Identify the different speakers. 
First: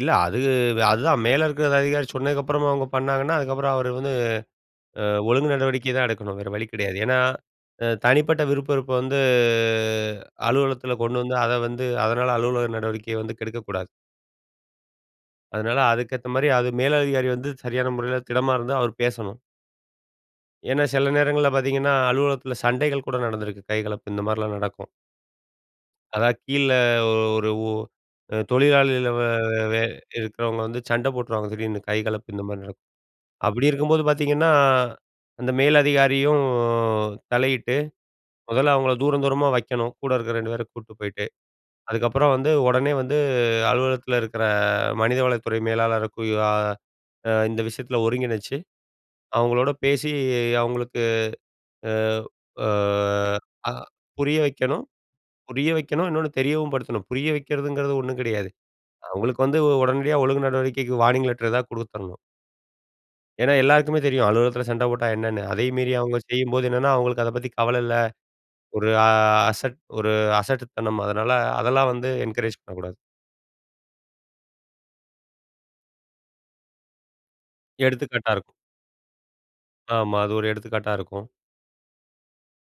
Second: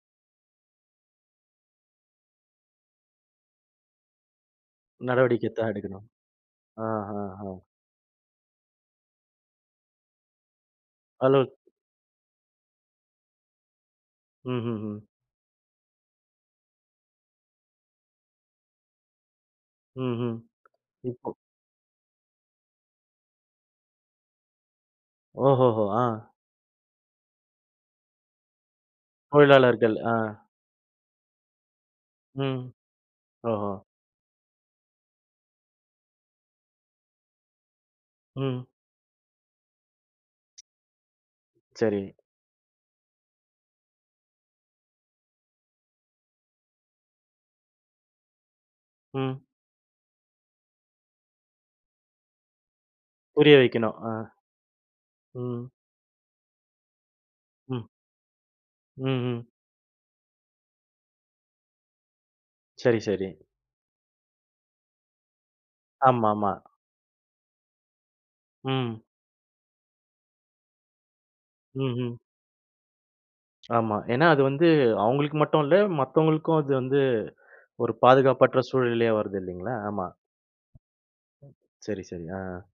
Speaker 1: இல்ல. அது அதுதான் மேல இருக்கிற அதிகாரி சொன்னதுக்கப்புறமும் அவுங்க பண்ணாங்கன்னா, அதுக்கப்புறம் அவரு வந்து அ
Speaker 2: நடவடிக்கை
Speaker 1: ஒழுங்கு
Speaker 2: தான்
Speaker 1: நடவடிக்கை தான்
Speaker 2: எடுக்கணும்.
Speaker 1: எடுக்கணும், வேற வழி
Speaker 2: ஆ,
Speaker 1: கிடையாது. ஏன்னா,
Speaker 2: ஆ, ஆ.
Speaker 1: அ தனிப்பட்ட விருப்பு வெறுப்ப வந்து அலுவலகத்தில கொண்டு வந்து அத
Speaker 2: [unintelligible]
Speaker 1: வந்து அதனால அலுவலக நடவடிக்கைய வந்து கெடுக்கக்கூடாது.
Speaker 2: ம், ம், ம்.
Speaker 1: அதனால அதுக்கு ஏத்தமாரி அது மேலதிகாரி வந்து சரியான முறையில திடமா இருந்தா, அவரு பேசணும்.
Speaker 2: ம்ஹ்ம்.
Speaker 1: ஏன்னா, சில
Speaker 2: [unintelligible]
Speaker 1: நேரங்கள்ல பார்த்தீங்கன்னா, அலுவலகத்தில சண்டைகள் கூட நடந்திருக்கு. கைகலப்பு இந்தமாரிலாம் நடக்கும்.
Speaker 2: ஓஹோஹோ! அ.
Speaker 1: அதா கீழ ஒரு, ஒ தொழிலாளில வ வெ வெ
Speaker 2: தொழிலாளர்கள், அ.
Speaker 1: இருக்கிறவங்க வந்து சண்ட போட்ருவாங்க. திடீர்ன்னு கைகலப்பு இந்தமாரி
Speaker 2: ம்.
Speaker 1: நடக்கும். அப்பிடி
Speaker 2: ஓஹோ!
Speaker 1: இருக்கும்போது பார்த்தீங்கன்னா, அந்த மேலதிகாரியும் தலையிட்டு
Speaker 2: ம்.
Speaker 1: முதல்ல அவுங்கள தூரம் தூரமா வைக்கணும். கூட இருக்கிற 2 பேர கூட்டு போயிட்டு.
Speaker 2: சரி.
Speaker 1: அதுக்கப்பறம் வந்து உடனே வந்து அலுவலகத்தில இருக்கிற மனிதவளத்துறை மேலாளருக்கோ [unintelligible] அ இந்த விஷயத்தில ஒருங்கிணைச்சு,
Speaker 2: ம்.
Speaker 1: அவுங்களோட பேசி அவுங்களுக்கு அ, அ,
Speaker 2: புரிய
Speaker 1: அ
Speaker 2: வைக்கணும், ஆ.
Speaker 1: புரிய வைக்கணும் புரிய
Speaker 2: ம்.
Speaker 1: வைக்கணும், இன்னொன்னு தெரியவும் படுத்தணும். புரிய
Speaker 2: ம்.
Speaker 1: வைக்கிறதுங்கிறது ஒண்ணும் கிடையாது.
Speaker 2: ம், ம்.
Speaker 1: அவுங்களுக்கு வந்து உடனடியா ஒழுங்கு நடவடிக்கைக்கு வார்னிங் லெட்ரு எதாவது கொடுத்துர்ணும்.
Speaker 2: சரி, சரி.
Speaker 1: ஏனா எல்லாருக்குமே தெரியும். அலுவலகத்தில சண்ட போட்டா என்னன்னு. அதையும் மீறி அவுங்க
Speaker 2: ஆமா, ஆமா.
Speaker 1: செய்யும்போது என்னன்னா, அவுங்களுக்கு அத பத்தி கவல இல்ல. ஒரு
Speaker 2: ம்.
Speaker 1: அசட் ஒரு அ அசட் ஒரு அசட்டுத்தனம், அதனால
Speaker 2: ம்,
Speaker 1: அதெல்லாம் வந்து
Speaker 2: ம்.
Speaker 1: என்கரேஜ் பண்ணக்கூடாது.
Speaker 2: ஆமா. ஏன்னா அது வந்து அவுங்களுக்கு மட்டும் இல்ல, மத்தவங்களுக்கும் அது வந்து ஒரு
Speaker 1: எடுத்துக்காட்டா இருக்கும்.
Speaker 2: பாதுகாப்பற்ற சூழ்நிலயா வருது இல்லேங்களா! ஆமா.
Speaker 1: ஆமா. அது ஒரு எடுத்துக்காட்டா இருக்கும்.
Speaker 2: சரி, சரி. ஆ.